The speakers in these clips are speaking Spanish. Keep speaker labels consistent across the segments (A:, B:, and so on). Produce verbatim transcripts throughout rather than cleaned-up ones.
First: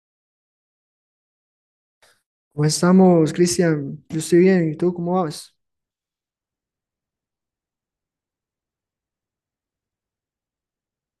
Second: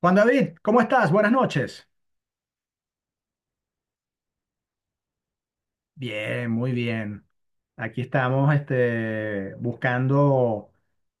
A: Juan David, ¿cómo estás? Buenas noches.
B: ¿Cómo estamos, Cristian? Yo estoy bien, ¿y tú cómo vas?
A: Bien, muy bien. Aquí estamos este, buscando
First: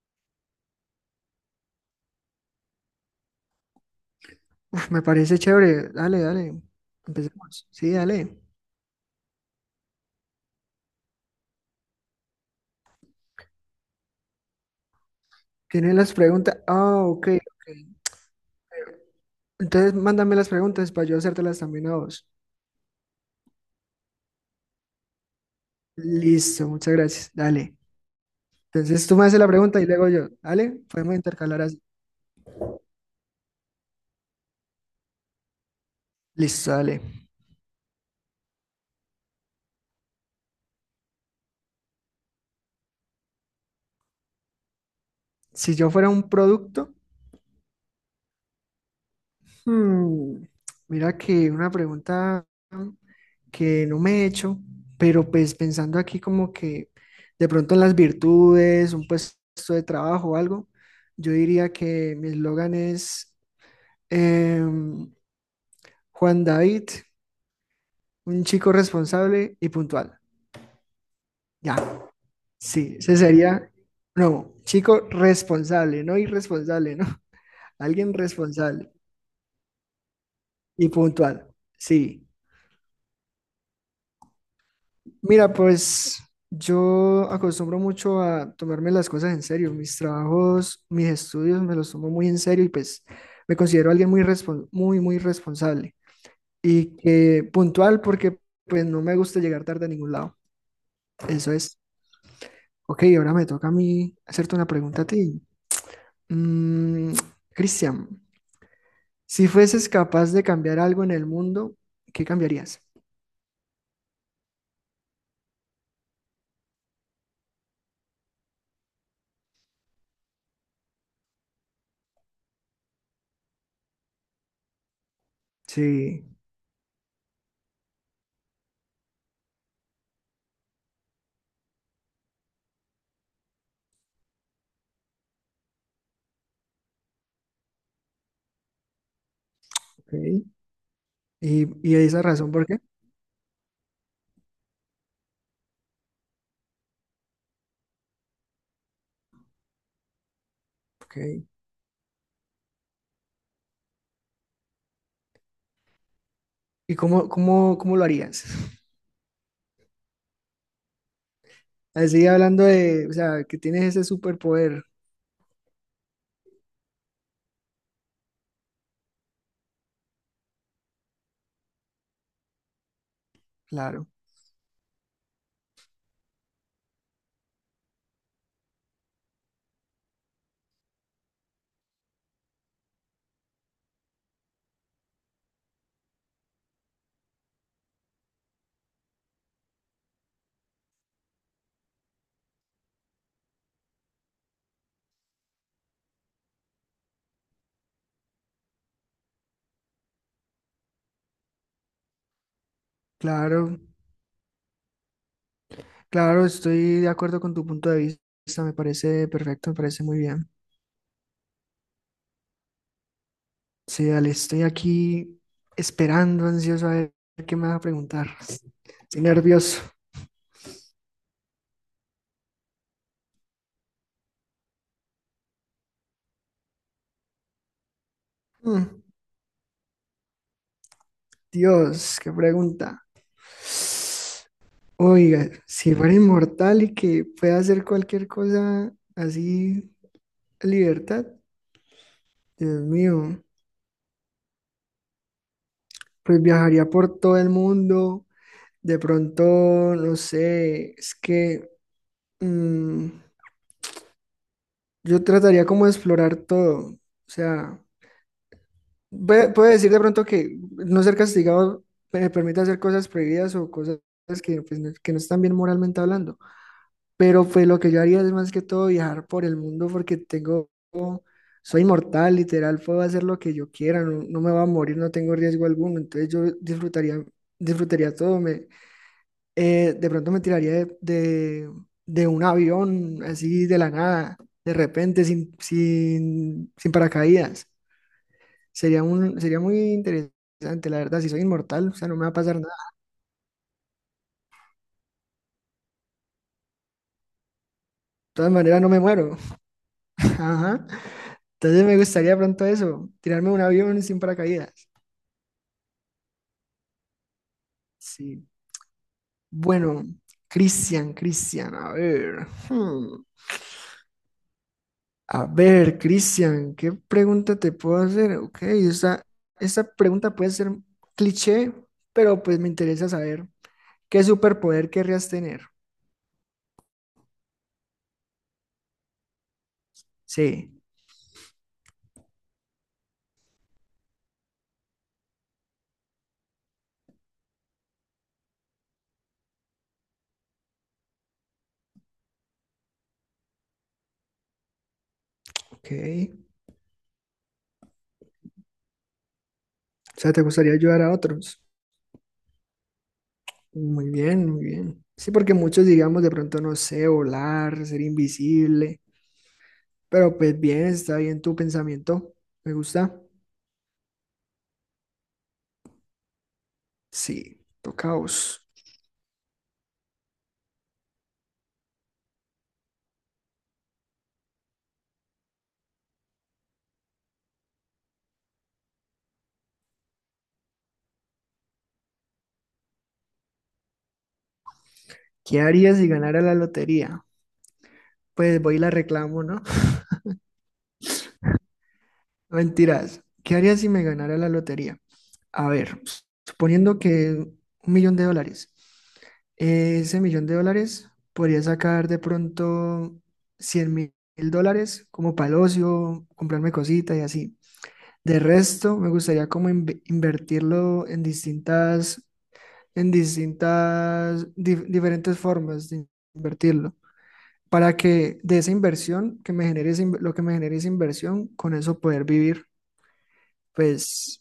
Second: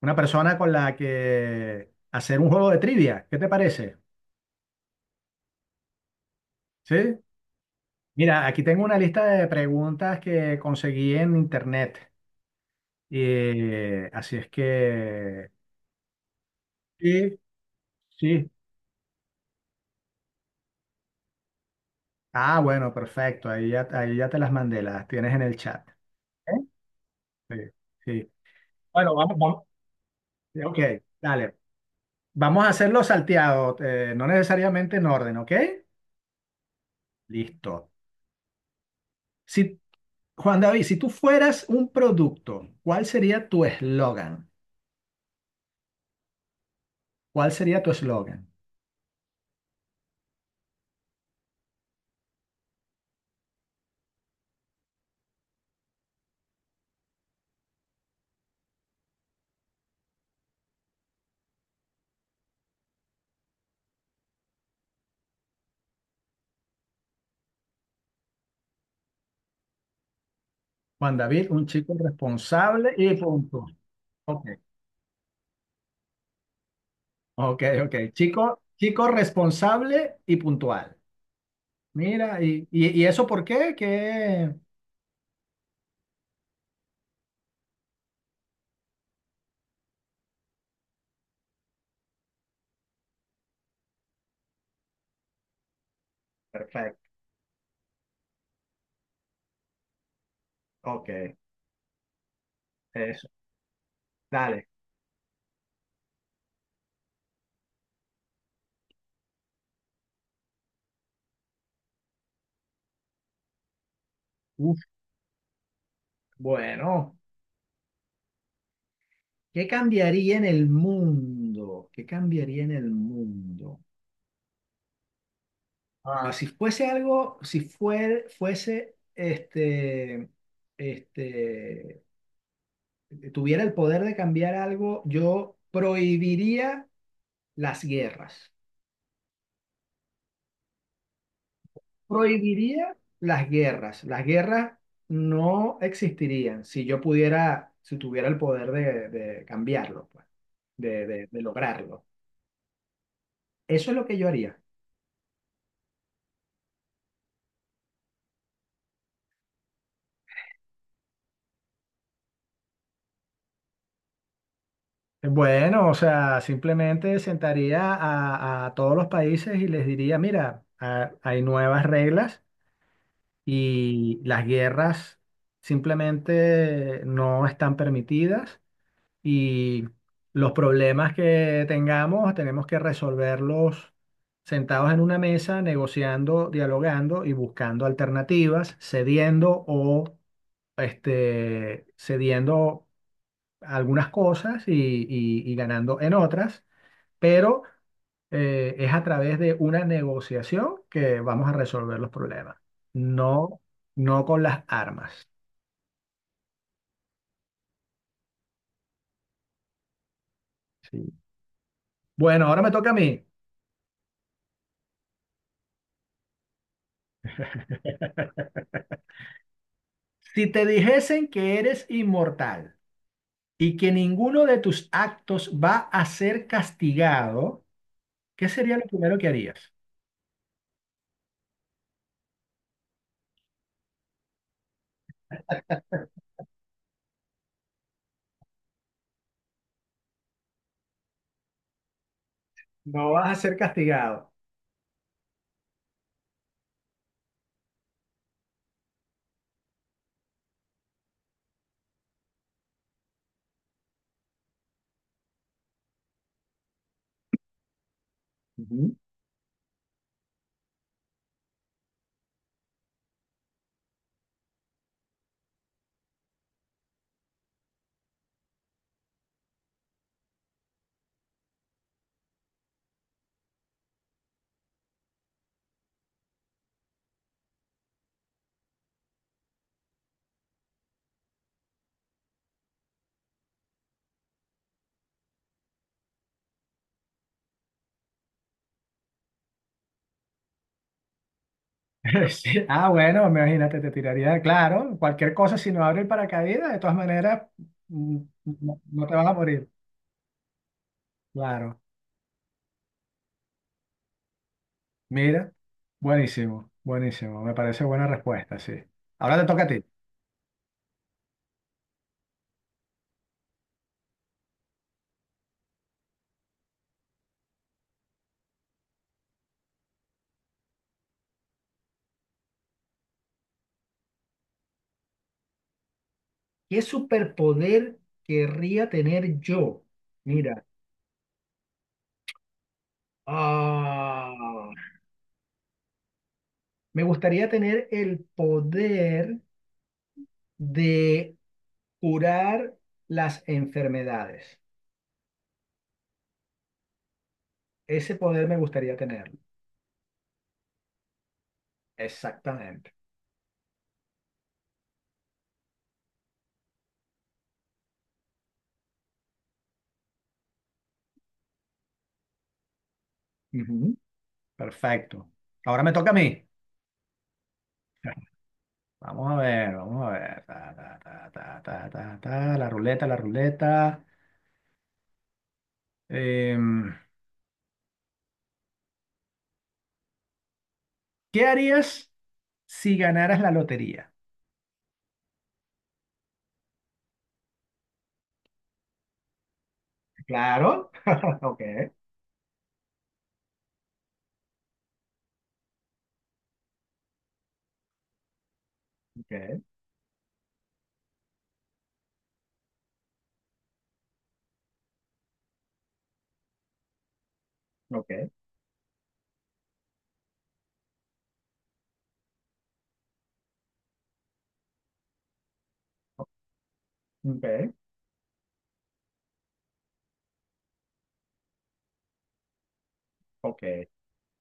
A: una persona con la que hacer un juego de trivia. ¿Qué te parece?
B: Uf, me parece chévere. Dale, dale.
A: ¿Sí?
B: Empecemos. Sí, dale.
A: Mira, aquí tengo una lista de preguntas que conseguí en internet. Eh, así es que...
B: ¿Tienes las preguntas? Ah, ok,
A: Sí,
B: ok.
A: sí.
B: Entonces, mándame las preguntas para yo hacértelas también a vos.
A: Ah, bueno, perfecto. Ahí ya, ahí ya te las mandé, las tienes en el chat. ¿Eh?
B: Listo, muchas gracias.
A: Sí,
B: Dale.
A: sí.
B: Entonces,
A: Bueno,
B: tú me
A: vamos,
B: haces la
A: vamos.
B: pregunta y luego yo. Dale,
A: Ok,
B: podemos
A: dale.
B: intercalar así.
A: Vamos a hacerlo salteado, eh, no necesariamente en orden, ¿ok?
B: Listo, dale.
A: Listo. Si, Juan David, si tú fueras un producto, ¿cuál sería tu eslogan?
B: Si yo fuera un producto,
A: ¿Cuál sería tu eslogan?
B: hmm, mira que una pregunta que no me he hecho, pero pues pensando aquí como que de pronto en las virtudes, un puesto de trabajo o algo, yo diría que mi eslogan es em, Juan David, un chico responsable y puntual.
A: Juan David, un
B: Ya,
A: chico responsable
B: sí,
A: y
B: ese
A: punto.
B: sería,
A: Ok,
B: no, chico responsable, no irresponsable, ¿no?
A: ok, ok.
B: Alguien
A: Chico,
B: responsable
A: chico responsable y
B: y
A: puntual.
B: puntual, sí.
A: Mira, y, y, ¿y eso por qué? Que...
B: Mira, pues yo acostumbro mucho a tomarme las cosas en serio. Mis trabajos, mis estudios me los tomo muy en serio y pues me considero alguien muy respon- muy, muy responsable y
A: Perfecto,
B: que puntual porque pues no me gusta llegar tarde a ningún lado.
A: ok,
B: Eso es. Ok,
A: eso,
B: ahora me toca a mí hacerte una
A: dale.
B: pregunta a ti. Mm, Cristian, si fueses capaz de cambiar algo en el mundo, ¿qué cambiarías?
A: Uf, bueno. ¿Qué cambiaría en el mundo? ¿Qué cambiaría en el mundo?
B: Sí,
A: Ah, si fuese algo, si fuer- fuese, este, este, tuviera el poder de cambiar algo, yo prohibiría las guerras.
B: ok. ¿Y, y esa razón por qué?
A: Prohibiría las guerras. Las guerras no existirían si yo pudiera, si tuviera el poder de, de cambiarlo, pues, de, de de
B: Ok.
A: lograrlo. Eso es lo que yo haría.
B: ¿Y cómo, cómo, cómo lo harías? Así hablando de, o sea, que tienes ese superpoder.
A: Bueno, o sea, simplemente sentaría a, a todos los países y les diría, mira, ha- hay nuevas reglas
B: Claro,
A: y las guerras simplemente no están permitidas y los problemas que tengamos tenemos que resolverlos sentados en una mesa, negociando, dialogando y buscando alternativas, cediendo o este, cediendo algunas cosas y y- y ganando en otras pero eh, es a través de una negociación que vamos a resolver los problemas, no,
B: claro,
A: no con las armas.
B: claro, estoy de acuerdo con tu punto de vista. Me parece perfecto, me parece muy bien.
A: Sí. Bueno, ahora me toca a mí.
B: Sí, dale, estoy aquí esperando, ansioso a ver qué me vas a preguntar. Estoy nervioso.
A: Si te dijesen que eres inmortal y que ninguno de tus actos va a ser castigado, ¿qué sería lo
B: Mm,
A: primero que harías?
B: Dios, qué pregunta. Oiga, si fuera inmortal y que pueda hacer cualquier cosa así, a libertad, Dios
A: No vas a
B: mío.
A: ser castigado.
B: Pues viajaría por todo el mundo. De pronto, no sé, es que mm, yo trataría como de explorar todo. O sea,
A: Ujú.
B: pue- puedo decir de pronto que no ser castigado me permite hacer cosas prohibidas o cosas que, pues, no, que no están bien moralmente hablando. Pero pues lo que yo haría es más que todo viajar por el mundo porque tengo, soy inmortal, literal, puedo hacer lo que yo quiera, no, no me va a morir, no tengo riesgo alguno. Entonces yo disfrutaría, disfrutaría todo. Me, eh, de pronto me tiraría de, de- de un avión así de la nada, de repente, sin, sin, sin paracaídas. Sería un, sería muy interesante, la verdad, si soy inmortal, o sea, no me va a pasar
A: Sí.
B: nada.
A: Ah, bueno, imagínate, te tiraría, claro, cualquier cosa, si no abre el paracaídas, de todas maneras, mm,
B: De todas
A: mm, no,
B: maneras, no me
A: no te vas a
B: muero.
A: morir.
B: Ajá.
A: Claro.
B: Entonces me gustaría pronto eso, tirarme de un avión sin paracaídas.
A: Mira, buenísimo, buenísimo. Me parece buena
B: Sí.
A: respuesta, sí. Ahora te toca a ti.
B: Bueno, Cristian, Cristian, a ver. Hmm. A ver, Cristian, ¿qué pregunta te puedo hacer? Ok, esa, esa pregunta puede ser cliché, pero pues me interesa saber qué superpoder querrías tener.
A: ¿Qué superpoder querría tener yo? Mira,
B: Sí,
A: ah, me gustaría tener el poder de curar las enfermedades.
B: ok.
A: Ese poder me gustaría tenerlo.
B: O sea, ¿te gustaría ayudar a otros?
A: Exactamente.
B: Muy bien, muy bien. Sí, porque muchos digamos de pronto, no sé, volar, ser invisible, pero pues bien, está bien tu pensamiento. Me gusta.
A: Ujú. Perfecto. Ahora me toca a mí.
B: Sí, tocaos.
A: Vamos a ver, vamos a ver. Ta, ta, ta, ta, ta, ta, ta, la ruleta, la ruleta. Em, ¿Qué harías si ganaras la lotería?
B: ¿Qué harías si ganara la lotería? Pues voy y la reclamo, ¿no?
A: Claro. Ok,
B: Mentiras. ¿Qué haría si me ganara la lotería? A ver, s- suponiendo que un millón de dólares.
A: ok,
B: eh, Ese millón de dólares podría sacar de pronto cien mil dólares como para el ocio, comprarme cositas y así.
A: ok,
B: De resto, me gustaría como inve- invertirlo en distintas, en distintas, dif- diferentes formas de invertirlo.
A: ok,
B: Para que de esa inversión que me genere, esa in- lo que me genere esa inversión, con eso poder vivir,
A: ok.
B: pues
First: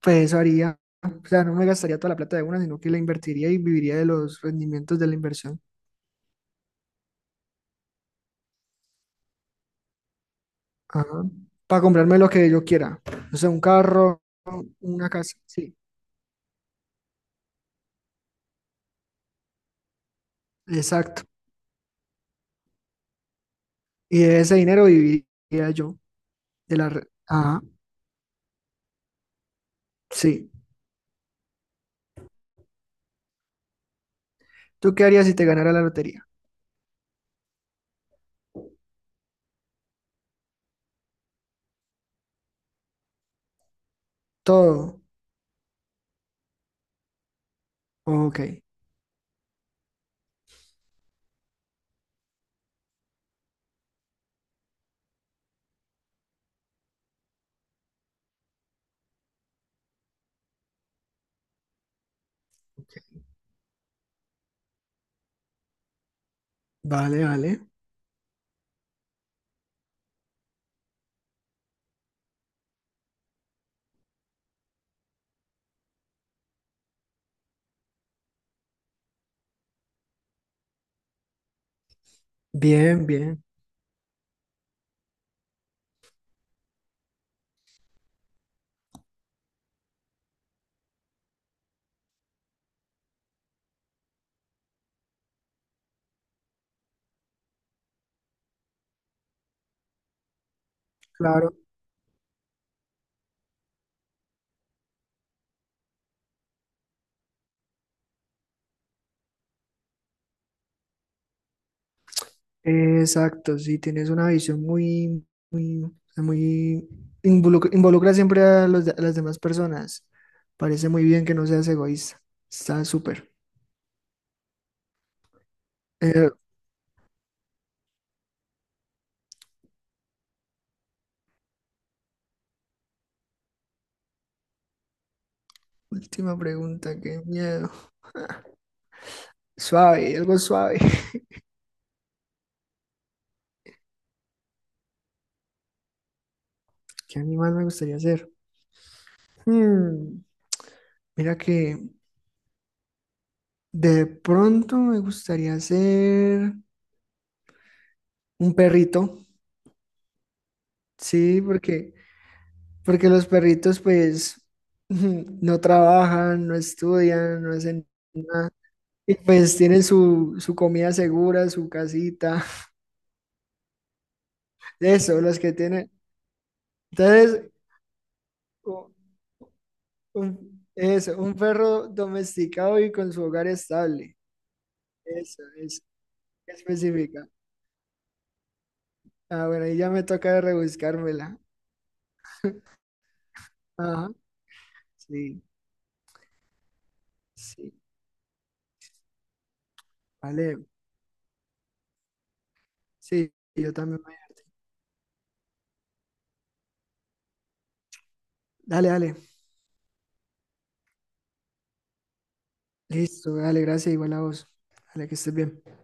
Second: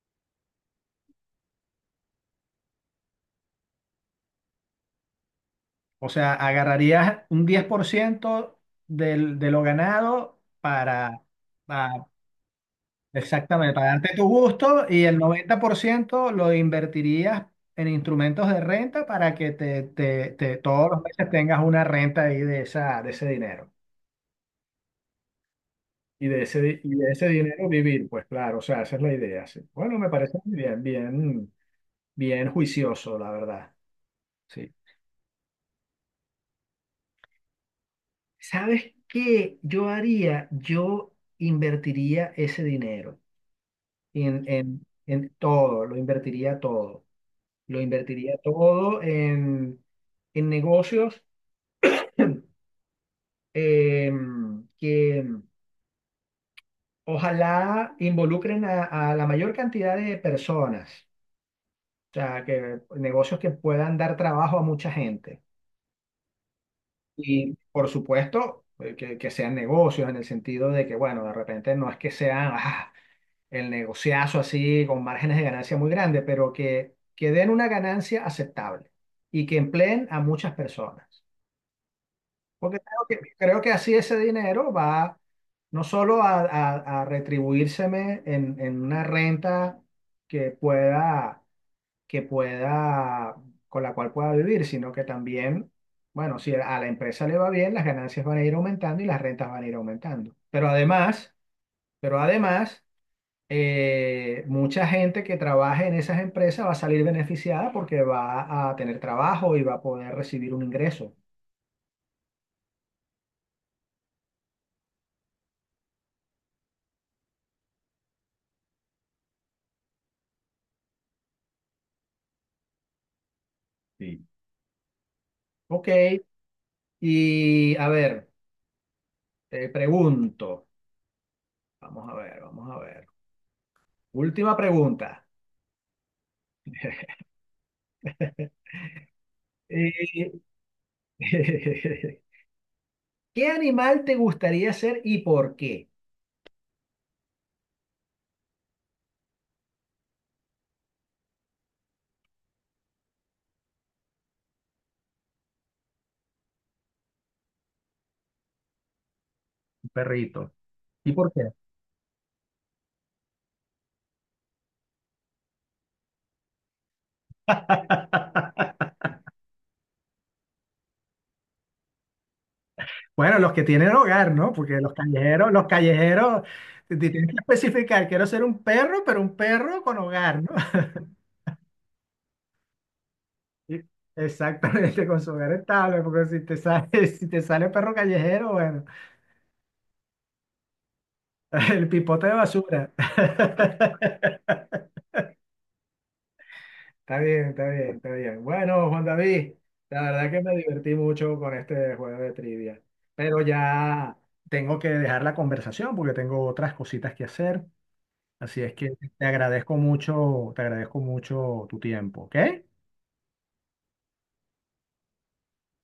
B: pues eso haría. O sea, no me gastaría toda la plata de una, sino que la invertiría y viviría de los rendimientos de la inversión.
A: O sea, agarrarías un diez por ciento del- de lo ganado para,
B: Ajá. Para
A: pa-
B: comprarme lo que yo quiera. O sea, un
A: exactamente, para darte
B: carro,
A: tu gusto y
B: una
A: el
B: casa.
A: noventa
B: Sí,
A: por ciento lo invertirías en instrumentos de renta para que te, te- te- todos los
B: exacto.
A: meses tengas una renta ahí de, esa, de ese dinero.
B: Y de ese dinero viviría yo.
A: Y de
B: De
A: ese,
B: la...
A: y
B: re-
A: de ese
B: Ajá,
A: dinero vivir, pues claro, o sea, esa es la idea, sí. Bueno, me parece
B: sí.
A: muy bien, bien, bien juicioso, la verdad. Sí.
B: ¿Tú qué harías si te ganara la lotería?
A: ¿Sabes qué yo haría? Yo invertiría ese dinero en, en,
B: Todo.
A: en todo, lo invertiría todo. Lo invertiría
B: Ok.
A: todo en, en negocios em, que ojalá involucren a, a la mayor cantidad de personas. O sea, que negocios que puedan dar trabajo a mucha gente.
B: Vale,
A: Y
B: vale.
A: por supuesto, eh, que, que sean negocios en el sentido de que, bueno, de repente no es que sea ah, el negociazo así con márgenes de ganancia muy grandes, pero que, que den una ganancia aceptable y que empleen a muchas personas. Porque
B: Bien,
A: creo que,
B: bien.
A: creo que así ese dinero va no solo a, a, a retribuírseme en, en una renta que pueda que pueda, con la cual pueda vivir, sino que también, bueno, si a la empresa le va bien, las ganancias van a ir aumentando y las rentas van a ir aumentando. Pero además,
B: Claro.
A: pero además, eh, mucha gente que trabaje en esas empresas va a salir beneficiada porque va a tener trabajo y va a poder recibir un ingreso.
B: Exacto, sí, tienes una visión muy, muy, o sea, muy involucra, involucra siempre a, los de- a las demás personas. Parece muy bien que no seas egoísta. Está súper.
A: Sí. Ok,
B: Eh,
A: y a ver, te pregunto, vamos a ver, vamos a ver. Última pregunta.
B: última pregunta, qué miedo. Suave, algo
A: Eh,
B: suave.
A: ¿Qué animal te gustaría ser y por qué?
B: ¿Qué animal me gustaría ser? Hmm, mira que de pronto me gustaría ser un perrito.
A: Un perrito. ¿Y por
B: Sí,
A: qué?
B: porque, porque los perritos pues no trabajan, no estudian, no hacen nada. Y pues tienen su, su comida segura, su casita,
A: Bueno, los que tienen hogar, ¿no? Porque los
B: eso, los
A: callejeros,
B: que
A: los
B: tienen.
A: callejeros, te- te tienes que
B: Entonces,
A: especificar, quiero ser un
B: u-
A: perro, pero un perro con hogar, ¿no?
B: un, eso, un perro domesticado y con su hogar
A: Sí.
B: estable.
A: Exactamente, con su
B: Eso,
A: hogar
B: es
A: estable, porque si te sale,
B: específica.
A: si te sale perro callejero, bueno,
B: Ah, bueno, ahí ya me toca rebuscármela.
A: el pipote de basura.
B: Ajá, sí,
A: Está bien, está
B: sí,
A: bien, está bien. Bueno, Juan David, la verdad que me
B: vale.
A: divertí mucho con este juego de trivia,
B: Sí,
A: pero
B: yo también. Voy
A: ya
B: a-
A: tengo que dejar la conversación porque tengo otras cositas que hacer, así es
B: Dale,
A: que
B: dale.
A: te agradezco mucho, te agradezco mucho tu tiempo, ¿ok?
B: Listo, dale, gracias, igual a vos. Dale, que estés bien.